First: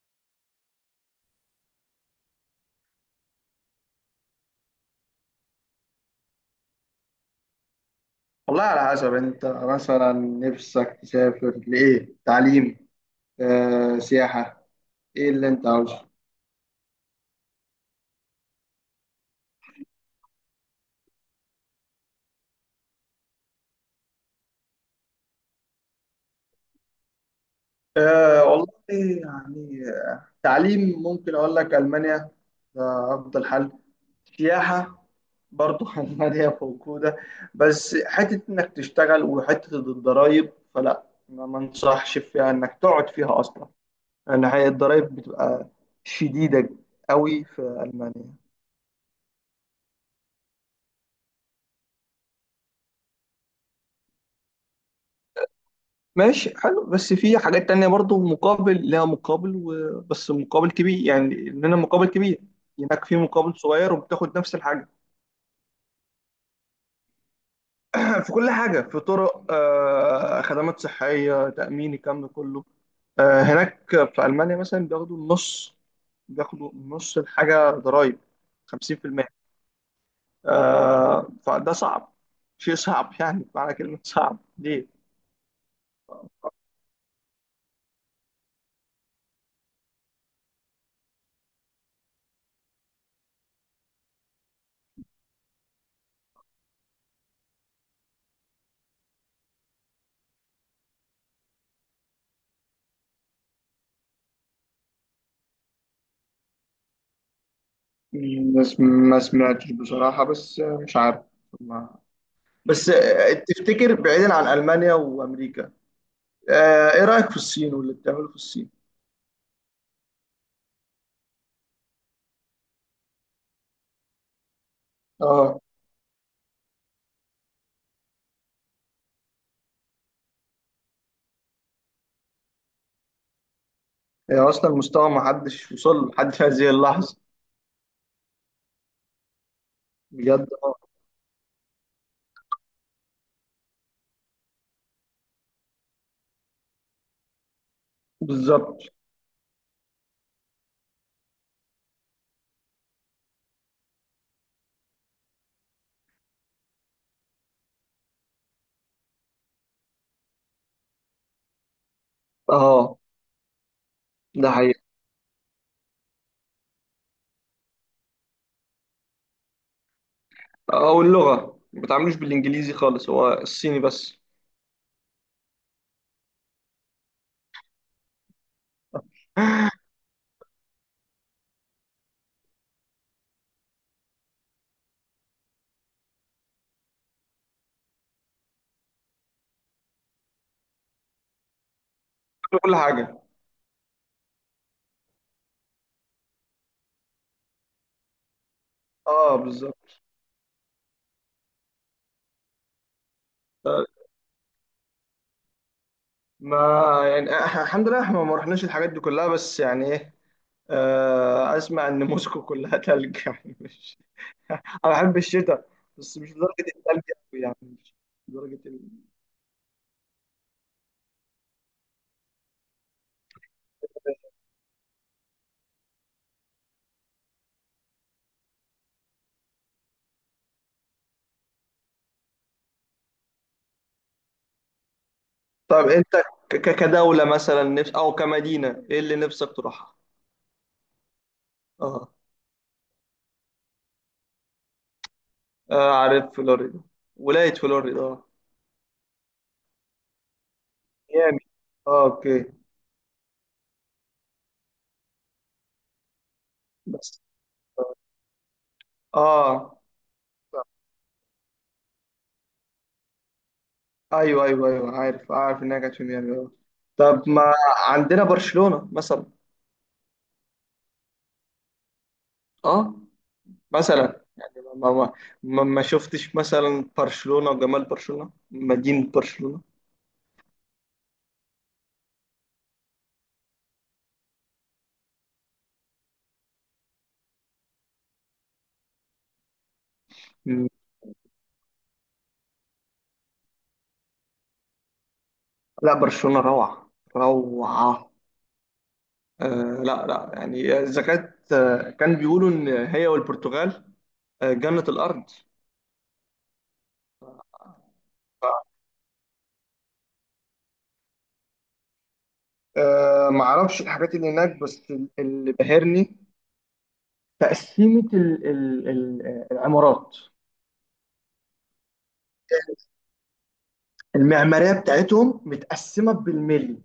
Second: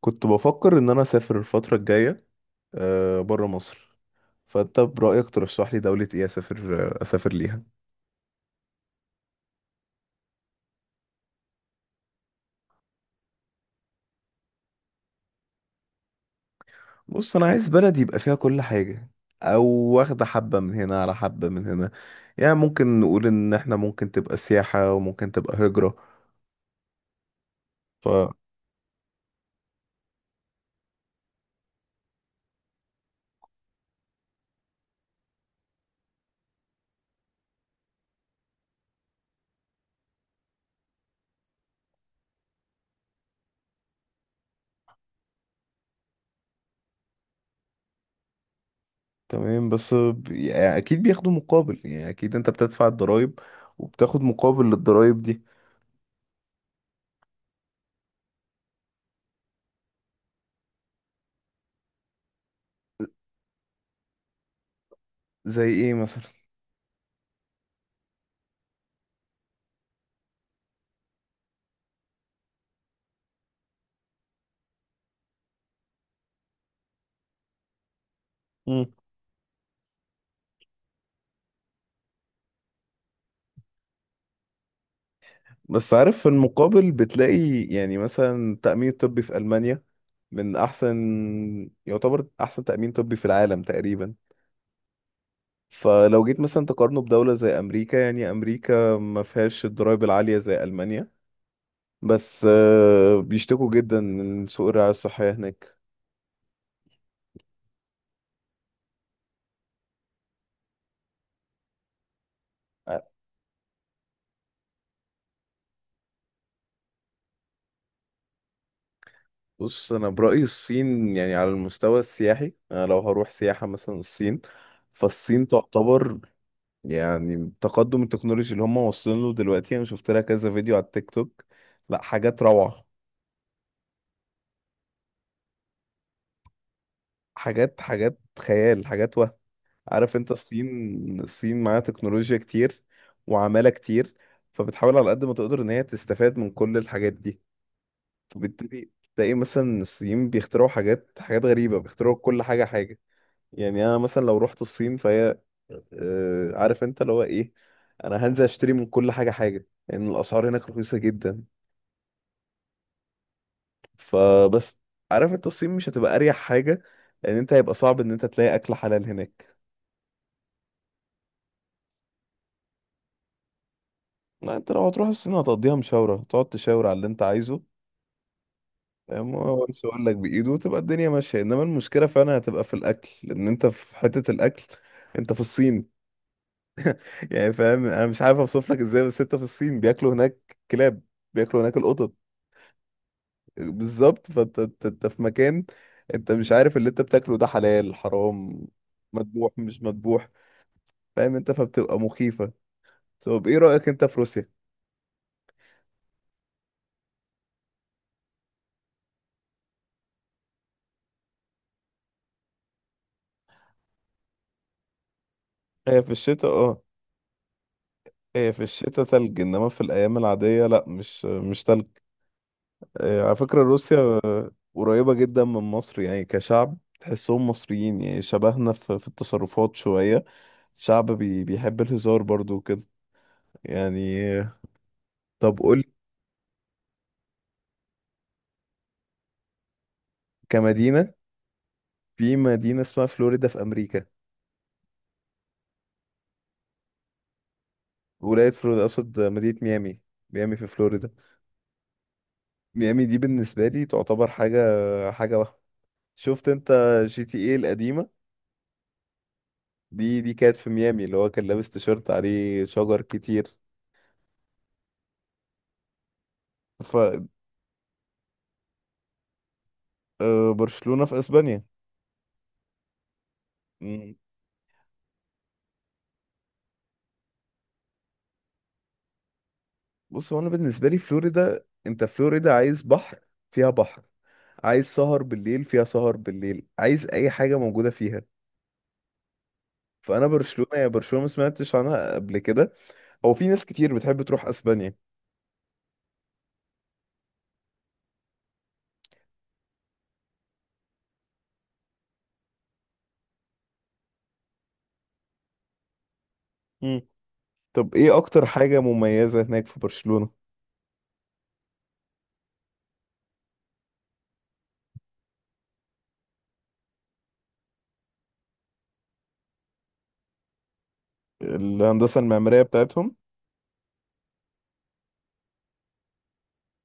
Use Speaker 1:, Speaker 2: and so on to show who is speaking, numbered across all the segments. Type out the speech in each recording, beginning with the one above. Speaker 1: كنت بفكر ان انا اسافر الفتره الجايه، بره مصر. فانت برايك ترشح لي دوله ايه اسافر، اسافر ليها؟
Speaker 2: والله، على حسب انت مثلا نفسك تسافر لايه. تعليم، سياحة، ايه اللي انت عاوزه؟
Speaker 1: بص، انا عايز بلد يبقى فيها كل حاجه، او واخده حبه من هنا على حبه من هنا. يعني ممكن نقول ان احنا ممكن تبقى سياحه وممكن تبقى هجره. ف
Speaker 2: والله يعني تعليم ممكن اقول لك المانيا. ده افضل حل. سياحة برضو المانيا موجودة. بس حتة انك تشتغل وحتة الضرايب فلا، ما انصحش فيها انك تقعد فيها اصلا، لان هي الضرايب بتبقى شديدة قوي في المانيا.
Speaker 1: تمام، بس يعني اكيد بياخدوا مقابل، يعني اكيد انت بتدفع الضرايب وبتاخد مقابل للضرايب دي.
Speaker 2: ماشي، حلو. بس في حاجات تانية برضو مقابل، لها مقابل بس مقابل كبير، يعني إننا مقابل كبير. هناك في مقابل صغير وبتاخد نفس الحاجة.
Speaker 1: زي ايه مثلا؟
Speaker 2: في كل حاجة، في طرق، خدمات صحية، تأمين، الكلام ده كله. هناك في ألمانيا مثلا بياخدوا النص، بياخدوا نص الحاجة ضرايب، 50%. فده صعب، شيء صعب. يعني معنى كلمة صعب ليه؟
Speaker 1: بس عارف، في المقابل بتلاقي يعني مثلا التأمين الطبي في ألمانيا من أحسن، يعتبر أحسن تأمين طبي في العالم تقريبا. فلو جيت مثلا تقارنه بدولة زي أمريكا، يعني أمريكا ما فيهاش الضرايب العالية زي ألمانيا، بس بيشتكوا جدا من سوء الرعاية الصحية هناك.
Speaker 2: ما سم- ما سمعتش بصراحة، بس مش عارف. ما بس
Speaker 1: آه،
Speaker 2: تفتكر بعيدا عن ألمانيا وأمريكا؟ إيه رأيك في الصين واللي بتعمله في الصين؟
Speaker 1: بص، أنا برأيي الصين يعني على المستوى السياحي، أنا لو هروح سياحة مثلا الصين، فالصين
Speaker 2: آه
Speaker 1: تعتبر يعني التقدم التكنولوجي اللي هم واصلين له دلوقتي، انا شفت لها كذا فيديو على التيك توك. لا حاجات روعة،
Speaker 2: هي أصلا مستوى ما حدش وصل له لحد هذه اللحظة.
Speaker 1: حاجات حاجات خيال، حاجات وهم. عارف انت،
Speaker 2: بجد، آه.
Speaker 1: الصين معاها تكنولوجيا كتير وعمالة كتير، فبتحاول على قد ما تقدر ان هي تستفاد من كل الحاجات دي.
Speaker 2: بالظبط.
Speaker 1: وبالتالي تلاقي مثلا الصين بيخترعوا حاجات حاجات غريبة، بيخترعوا كل حاجة حاجة. يعني انا مثلا لو رحت الصين فهي، عارف انت اللي هو ايه، انا هنزل اشتري من كل حاجة حاجة، لان الاسعار هناك رخيصة جدا.
Speaker 2: آه، ده
Speaker 1: فبس
Speaker 2: حقيقي.
Speaker 1: عارف انت الصين مش هتبقى اريح حاجه، لان انت هيبقى صعب ان انت تلاقي اكل حلال هناك.
Speaker 2: واللغة ما بتعاملوش بالإنجليزي خالص، هو الصيني بس.
Speaker 1: لا، انت لو هتروح الصين هتقضيها مشاوره، تقعد تشاور على اللي انت عايزه. فاهم؟ هو مش هيقول لك بايده وتبقى الدنيا ماشيه، انما المشكله فعلا هتبقى في الاكل، لان انت في حته الاكل، انت في الصين. يعني فاهم، انا مش عارف اوصف لك ازاي، بس انت في الصين بياكلوا هناك كلاب، بياكلوا هناك القطط.
Speaker 2: في كل حاجة.
Speaker 1: بالظبط، فانت انت في مكان، انت مش عارف اللي انت بتاكله ده حلال حرام،
Speaker 2: آه،
Speaker 1: مذبوح مش
Speaker 2: بالظبط.
Speaker 1: مذبوح. فاهم انت؟ فبتبقى مخيفه. طب ايه رأيك انت في روسيا؟
Speaker 2: ما يعني إحنا الحمد لله إحنا ما رحناش الحاجات دي كلها، بس يعني إيه. أسمع إن موسكو كلها تلج يعني مش انا بحب الشتاء.
Speaker 1: هي في
Speaker 2: بس مش
Speaker 1: الشتاء
Speaker 2: لدرجه
Speaker 1: اه،
Speaker 2: الثلج أوي يعني. مش
Speaker 1: هي
Speaker 2: لدرجه
Speaker 1: في الشتاء تلج، انما في الايام العادية لا، مش تلج. على فكرة روسيا قريبة جدا من مصر، يعني كشعب تحسهم مصريين، يعني شبهنا في التصرفات شوية، شعب بيحب الهزار برضو وكده. يعني طب قول.
Speaker 2: طب انت كدوله مثلا نفس، او كمدينه، ايه اللي نفسك تروحها؟
Speaker 1: كمدينة،
Speaker 2: اه.
Speaker 1: في مدينة اسمها فلوريدا في امريكا.
Speaker 2: آه، عارف فلوريدا. ولايه فلوريدا، اه.
Speaker 1: ولاية فلوريدا اقصد، مدينة ميامي، ميامي في فلوريدا.
Speaker 2: ميامي، اه، اوكي.
Speaker 1: ميامي دي بالنسبة لي تعتبر حاجة، حاجة واحدة. شفت انت
Speaker 2: بس
Speaker 1: جي تي ايه
Speaker 2: اه،
Speaker 1: القديمة؟
Speaker 2: آه،
Speaker 1: دي كانت في ميامي، اللي هو كان لابس تيشيرت عليه شجر كتير.
Speaker 2: ايوه، ايوه، ايوه، عارف، عارف انها كانت في ميامي، اه.
Speaker 1: ف
Speaker 2: طب، ما عندنا برشلونه مثلا.
Speaker 1: برشلونة في اسبانيا.
Speaker 2: اه.
Speaker 1: مم.
Speaker 2: مثلا يعني ما شفتش مثلا برشلونه وجمال برشلونه، مدينه برشلونه.
Speaker 1: بص، هو انا بالنسبة لي فلوريدا، انت فلوريدا عايز بحر، فيها بحر. عايز سهر بالليل، فيها سهر بالليل. عايز اي حاجة موجودة فيها. فانا برشلونة، يا برشلونة ما سمعتش عنها قبل كده. هو في ناس كتير بتحب تروح اسبانيا.
Speaker 2: لا، برشلونة روعة، روعة. لا، لا، يعني إذا كانت كان بيقولوا إن هي والبرتغال جنة الأرض.
Speaker 1: مم. طب ايه اكتر حاجة مميزة هناك في برشلونة؟
Speaker 2: ما أعرفش الحاجات اللي هناك، بس اللي بهرني تقسيمة ال ال ال العمارات.
Speaker 1: الهندسة المعمارية بتاعتهم؟
Speaker 2: المعمارية بتاعتهم متقسمة بالملي.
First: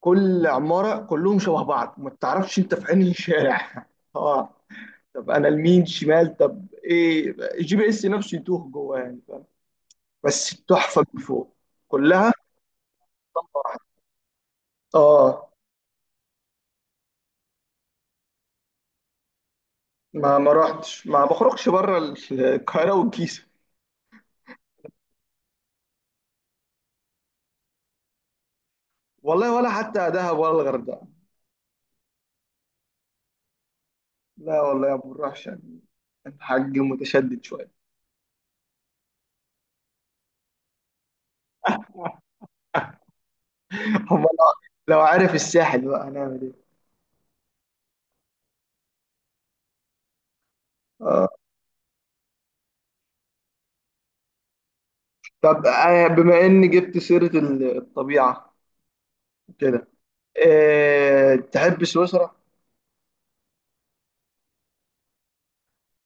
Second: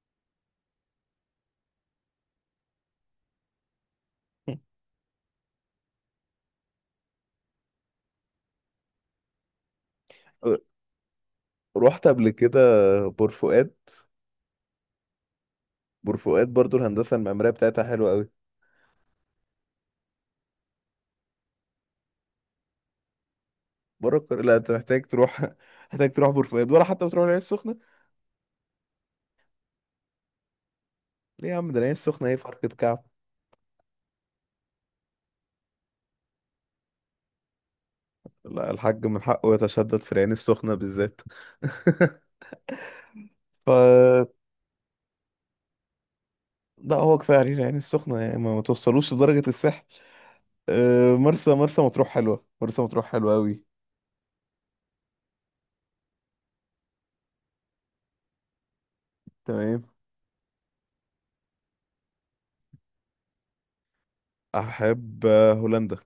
Speaker 2: كل عمارة كلهم شبه بعض، ما تعرفش أنت في أنهي شارع اه.
Speaker 1: مم.
Speaker 2: طب أنا لمين، شمال؟ طب إيه، الGPS نفسه يتوه جوه يعني. بس تحفة من فوق،
Speaker 1: رحت قبل
Speaker 2: كلها.
Speaker 1: كده بور فؤاد.
Speaker 2: اه.
Speaker 1: بورفؤاد برضو الهندسه المعماريه بتاعتها حلوه قوي.
Speaker 2: ما رحتش، ما بخرجش بره القاهرة والجيزة.
Speaker 1: بره القاهره؟ لا، انت محتاج تروح، محتاج تروح بورفؤاد، ولا حتى بتروح العين السخنه.
Speaker 2: والله، ولا حتى دهب ولا الغردقة.
Speaker 1: ليه يا عم؟ ده العين السخنه ايه فرقه كعب.
Speaker 2: لا والله ما بنروحش يعني، الحاج متشدد شوية.
Speaker 1: لا، الحاج من حقه يتشدد في العين السخنه بالذات. ف
Speaker 2: هم، لو عارف الساحل بقى هنعمل ايه؟
Speaker 1: لا، هو كفايه عليه العين السخنه، يعني ما توصلوش لدرجه الساحل. أه،
Speaker 2: اه.
Speaker 1: مرسى مطروح حلوه، مرسى مطروح حلوه قوي.
Speaker 2: طب بما اني جبت سيرة الطبيعة
Speaker 1: تمام.
Speaker 2: كده، تحب سويسرا؟
Speaker 1: احب هولندا.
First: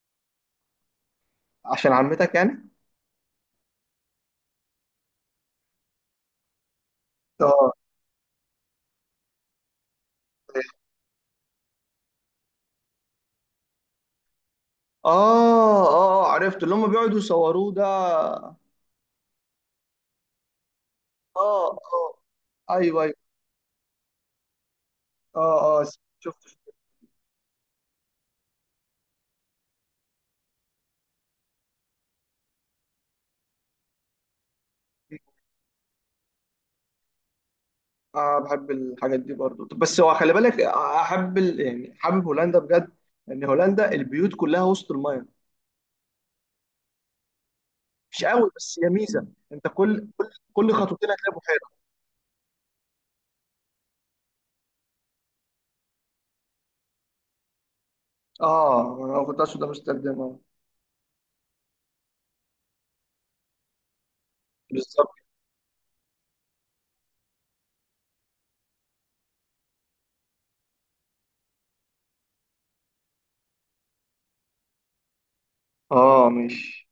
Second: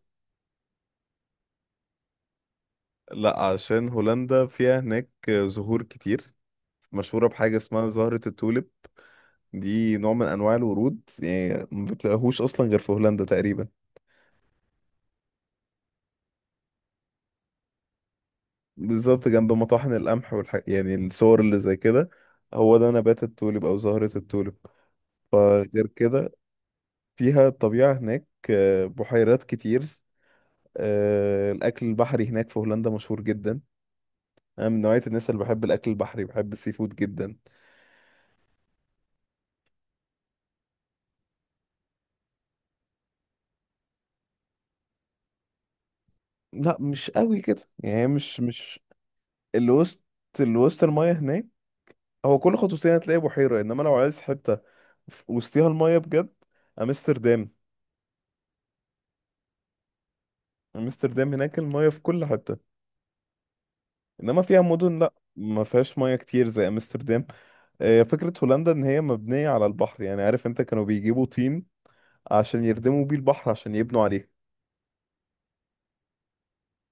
Speaker 2: عشان عمتك يعني؟
Speaker 1: لا، عشان هولندا فيها هناك زهور كتير، مشهوره بحاجه
Speaker 2: اه،
Speaker 1: اسمها زهره التوليب. دي نوع من انواع الورود، يعني ما بتلاقيهوش اصلا غير في هولندا تقريبا.
Speaker 2: اه، اه، عرفت اللي هم بيقعدوا يصوروه ده، اه.
Speaker 1: بالظبط، جنب مطاحن القمح يعني الصور اللي زي
Speaker 2: اه،
Speaker 1: كده، هو ده
Speaker 2: ايوه،
Speaker 1: نبات التوليب او زهرة التوليب.
Speaker 2: اه، اه،
Speaker 1: فغير كده
Speaker 2: شفت.
Speaker 1: فيها الطبيعة هناك، بحيرات كتير. الاكل البحري هناك في هولندا مشهور جدا. انا من نوعية الناس اللي بحب الاكل البحري، بحب السي فود جدا.
Speaker 2: اه، بحب الحاجات دي برضو. طب بس هو خلي بالك، احب يعني حابب هولندا بجد. لان هولندا البيوت كلها وسط المايه.
Speaker 1: لا مش قوي كده يعني،
Speaker 2: مش
Speaker 1: مش
Speaker 2: قوي
Speaker 1: مش
Speaker 2: بس هي ميزه. انت
Speaker 1: اللي وسط
Speaker 2: كل كل
Speaker 1: اللي
Speaker 2: كل
Speaker 1: وسط
Speaker 2: خطوتين
Speaker 1: المايه
Speaker 2: هتلاقي
Speaker 1: هناك.
Speaker 2: بحيره.
Speaker 1: هو كل خطوتين هتلاقي بحيرة، انما لو عايز حتة وسطيها المايه بجد، امستردام.
Speaker 2: اه، انا كنت اقصد امستردام، اه.
Speaker 1: امستردام هناك المايه في كل حته، انما فيها مدن لا
Speaker 2: بالظبط.
Speaker 1: ما فيهاش مايه كتير زي امستردام. فكره هولندا ان هي مبنيه على البحر، يعني عارف انت كانوا بيجيبوا طين عشان يردموا بيه البحر، عشان يبنوا عليه.
Speaker 2: اه مش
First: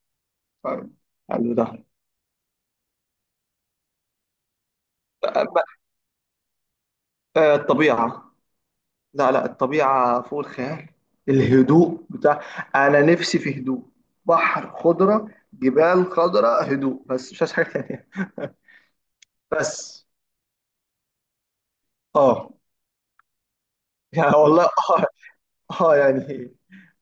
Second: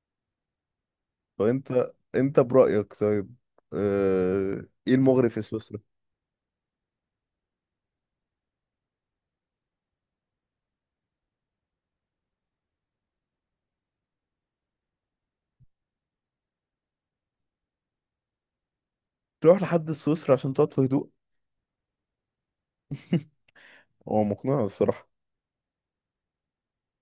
Speaker 2: طيب. حلو ده.
Speaker 1: فانت انت برايك طيب، ايه المغري في
Speaker 2: آه،
Speaker 1: سويسرا؟
Speaker 2: الطبيعه. لا، لا، الطبيعه فوق الخيال. الهدوء انا نفسي في هدوء. بحر، خضره، جبال خضراء، هدوء، بس مش عايز حاجه تانيه.
Speaker 1: تروح لحد
Speaker 2: بس
Speaker 1: سويسرا عشان تقعد في هدوء؟
Speaker 2: اه.
Speaker 1: هو
Speaker 2: يعني
Speaker 1: مقنع
Speaker 2: والله، اه.
Speaker 1: الصراحه.
Speaker 2: يعني،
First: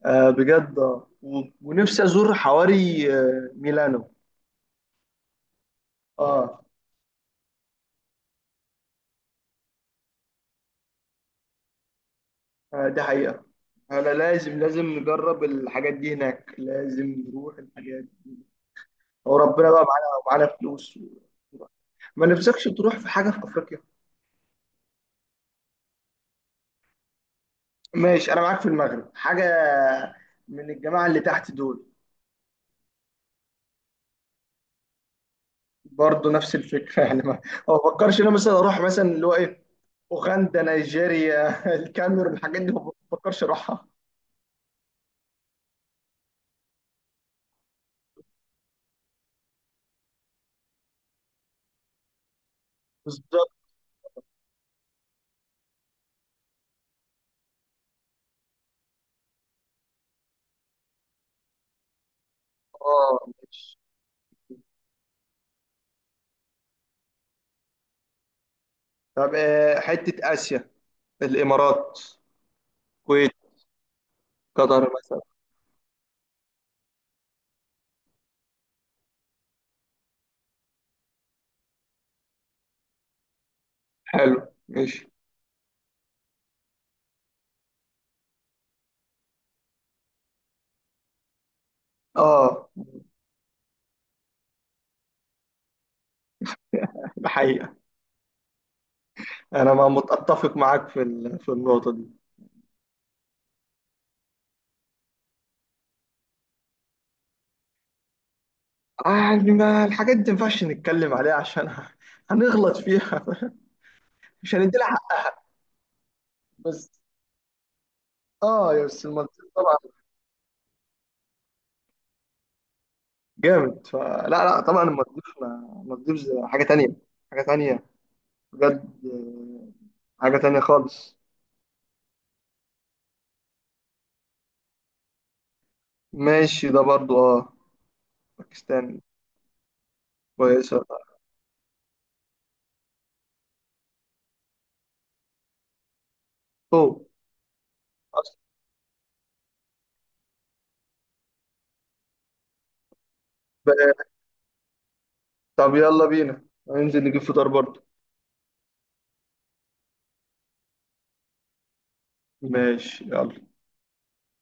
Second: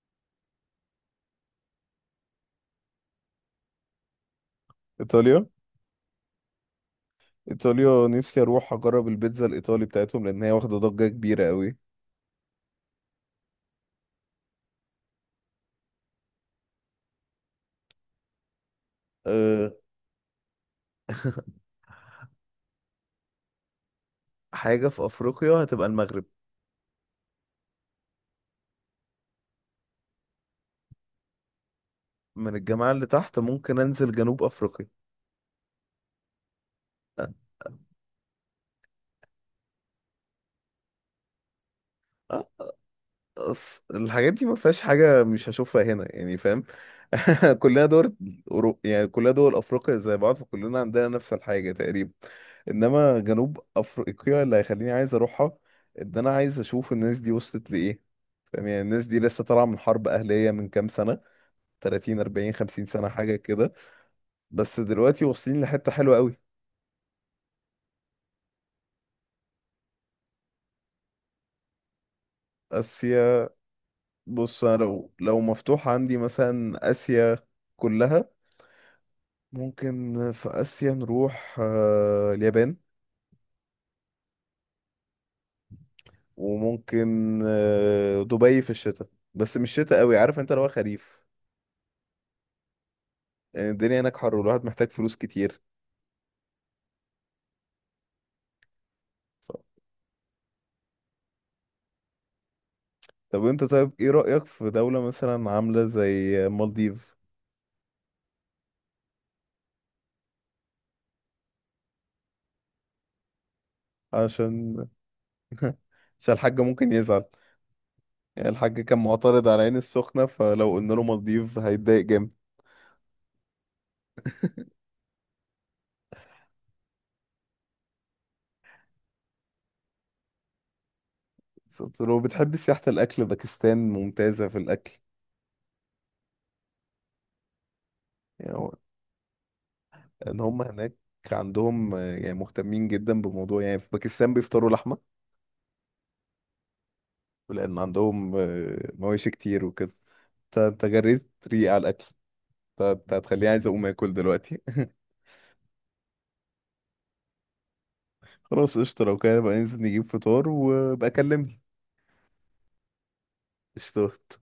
Speaker 2: بجد، آه. ونفسي ازور حواري ميلانو.
Speaker 1: ايطاليا،
Speaker 2: اه.
Speaker 1: ايطاليا نفسي اروح اجرب البيتزا الايطالي بتاعتهم، لان هي واخده ضجه كبيره قوي.
Speaker 2: دي حقيقة. انا لازم، لازم نجرب الحاجات دي هناك، لازم نروح الحاجات دي. وربنا
Speaker 1: أه.
Speaker 2: بقى معانا، ومعانا فلوس و... ما نفسكش تروح في حاجة في افريقيا؟
Speaker 1: حاجة في أفريقيا هتبقى المغرب.
Speaker 2: ماشي، انا معاك في المغرب. حاجة من الجماعة اللي تحت دول.
Speaker 1: من الجماعة اللي تحت، ممكن أنزل جنوب أفريقيا.
Speaker 2: برضه نفس الفكره يعني
Speaker 1: أه.
Speaker 2: ما بفكرش إن انا مثلا اروح، مثلا اللي هو ايه، اوغندا، نيجيريا الكاميرون،
Speaker 1: أه،
Speaker 2: الحاجات دي ما بفكرش اروحها.
Speaker 1: الحاجات دي ما فيهاش حاجة مش هشوفها هنا، يعني فاهم. كلنا دول يعني كلنا دول أفريقيا زي بعض، فكلنا عندنا نفس الحاجة تقريبا. إنما
Speaker 2: بالظبط.
Speaker 1: جنوب أفريقيا اللي هيخليني عايز أروحها، إن أنا عايز أشوف الناس دي وصلت لإيه. فاهم؟ يعني الناس دي لسه طالعة من حرب أهلية من كام سنة، 30 40 50 سنة
Speaker 2: اه،
Speaker 1: حاجة
Speaker 2: ماشي.
Speaker 1: كده. بس دلوقتي واصلين لحتة حلوة قوي.
Speaker 2: طب حته اسيا، الامارات، الكويت،
Speaker 1: آسيا؟ بص، انا
Speaker 2: قطر
Speaker 1: لو
Speaker 2: مثلا.
Speaker 1: لو مفتوح عندي مثلا اسيا كلها، ممكن في اسيا نروح اليابان،
Speaker 2: حلو، ماشي.
Speaker 1: وممكن دبي في الشتاء. بس مش شتاء قوي، عارف انت، لو خريف.
Speaker 2: اه،
Speaker 1: يعني الدنيا هناك حر، والواحد محتاج فلوس كتير.
Speaker 2: الحقيقه انا ما متفق معاك في في النقطه دي.
Speaker 1: طب انت طيب، ايه رأيك في دولة مثلا عاملة زي مالديف؟
Speaker 2: يعني ما الحاجات دي، ما ينفعش نتكلم عليها عشان هنغلط فيها. مش هندي
Speaker 1: عشان
Speaker 2: لها حق.
Speaker 1: عشان الحاج
Speaker 2: بس
Speaker 1: ممكن يزعل. يعني
Speaker 2: اه،
Speaker 1: الحاج
Speaker 2: يا
Speaker 1: كان
Speaker 2: بس المالديف
Speaker 1: معترض على عين
Speaker 2: طبعا
Speaker 1: السخنة، فلو قلنا له مالديف هيتضايق جامد.
Speaker 2: جامد. فلا، لا، لا، طبعا المالديف المالديف حاجه تانية، حاجه تانية، بجد حاجه تانية خالص.
Speaker 1: بالظبط. لو بتحب سياحة الأكل، باكستان ممتازة في الأكل.
Speaker 2: ماشي، ده برضو اه.
Speaker 1: يعني هو-
Speaker 2: باكستان
Speaker 1: إن هم
Speaker 2: كويسه.
Speaker 1: هناك عندهم يعني مهتمين جدا بموضوع، يعني في باكستان بيفطروا لحمة،
Speaker 2: اوه،
Speaker 1: لأن
Speaker 2: أصل
Speaker 1: عندهم مواشي كتير وكده. انت جريت ريق على الأكل، انت هتخليني عايز أقوم
Speaker 2: بقى-
Speaker 1: آكل دلوقتي.
Speaker 2: طب يلا بينا هننزل نجيب فطار برضو.
Speaker 1: خلاص قشطة، لو كده بقى ننزل نجيب فطار، وبقى كلمني.
Speaker 2: ماشي، يلا.
Speaker 1: قشطة.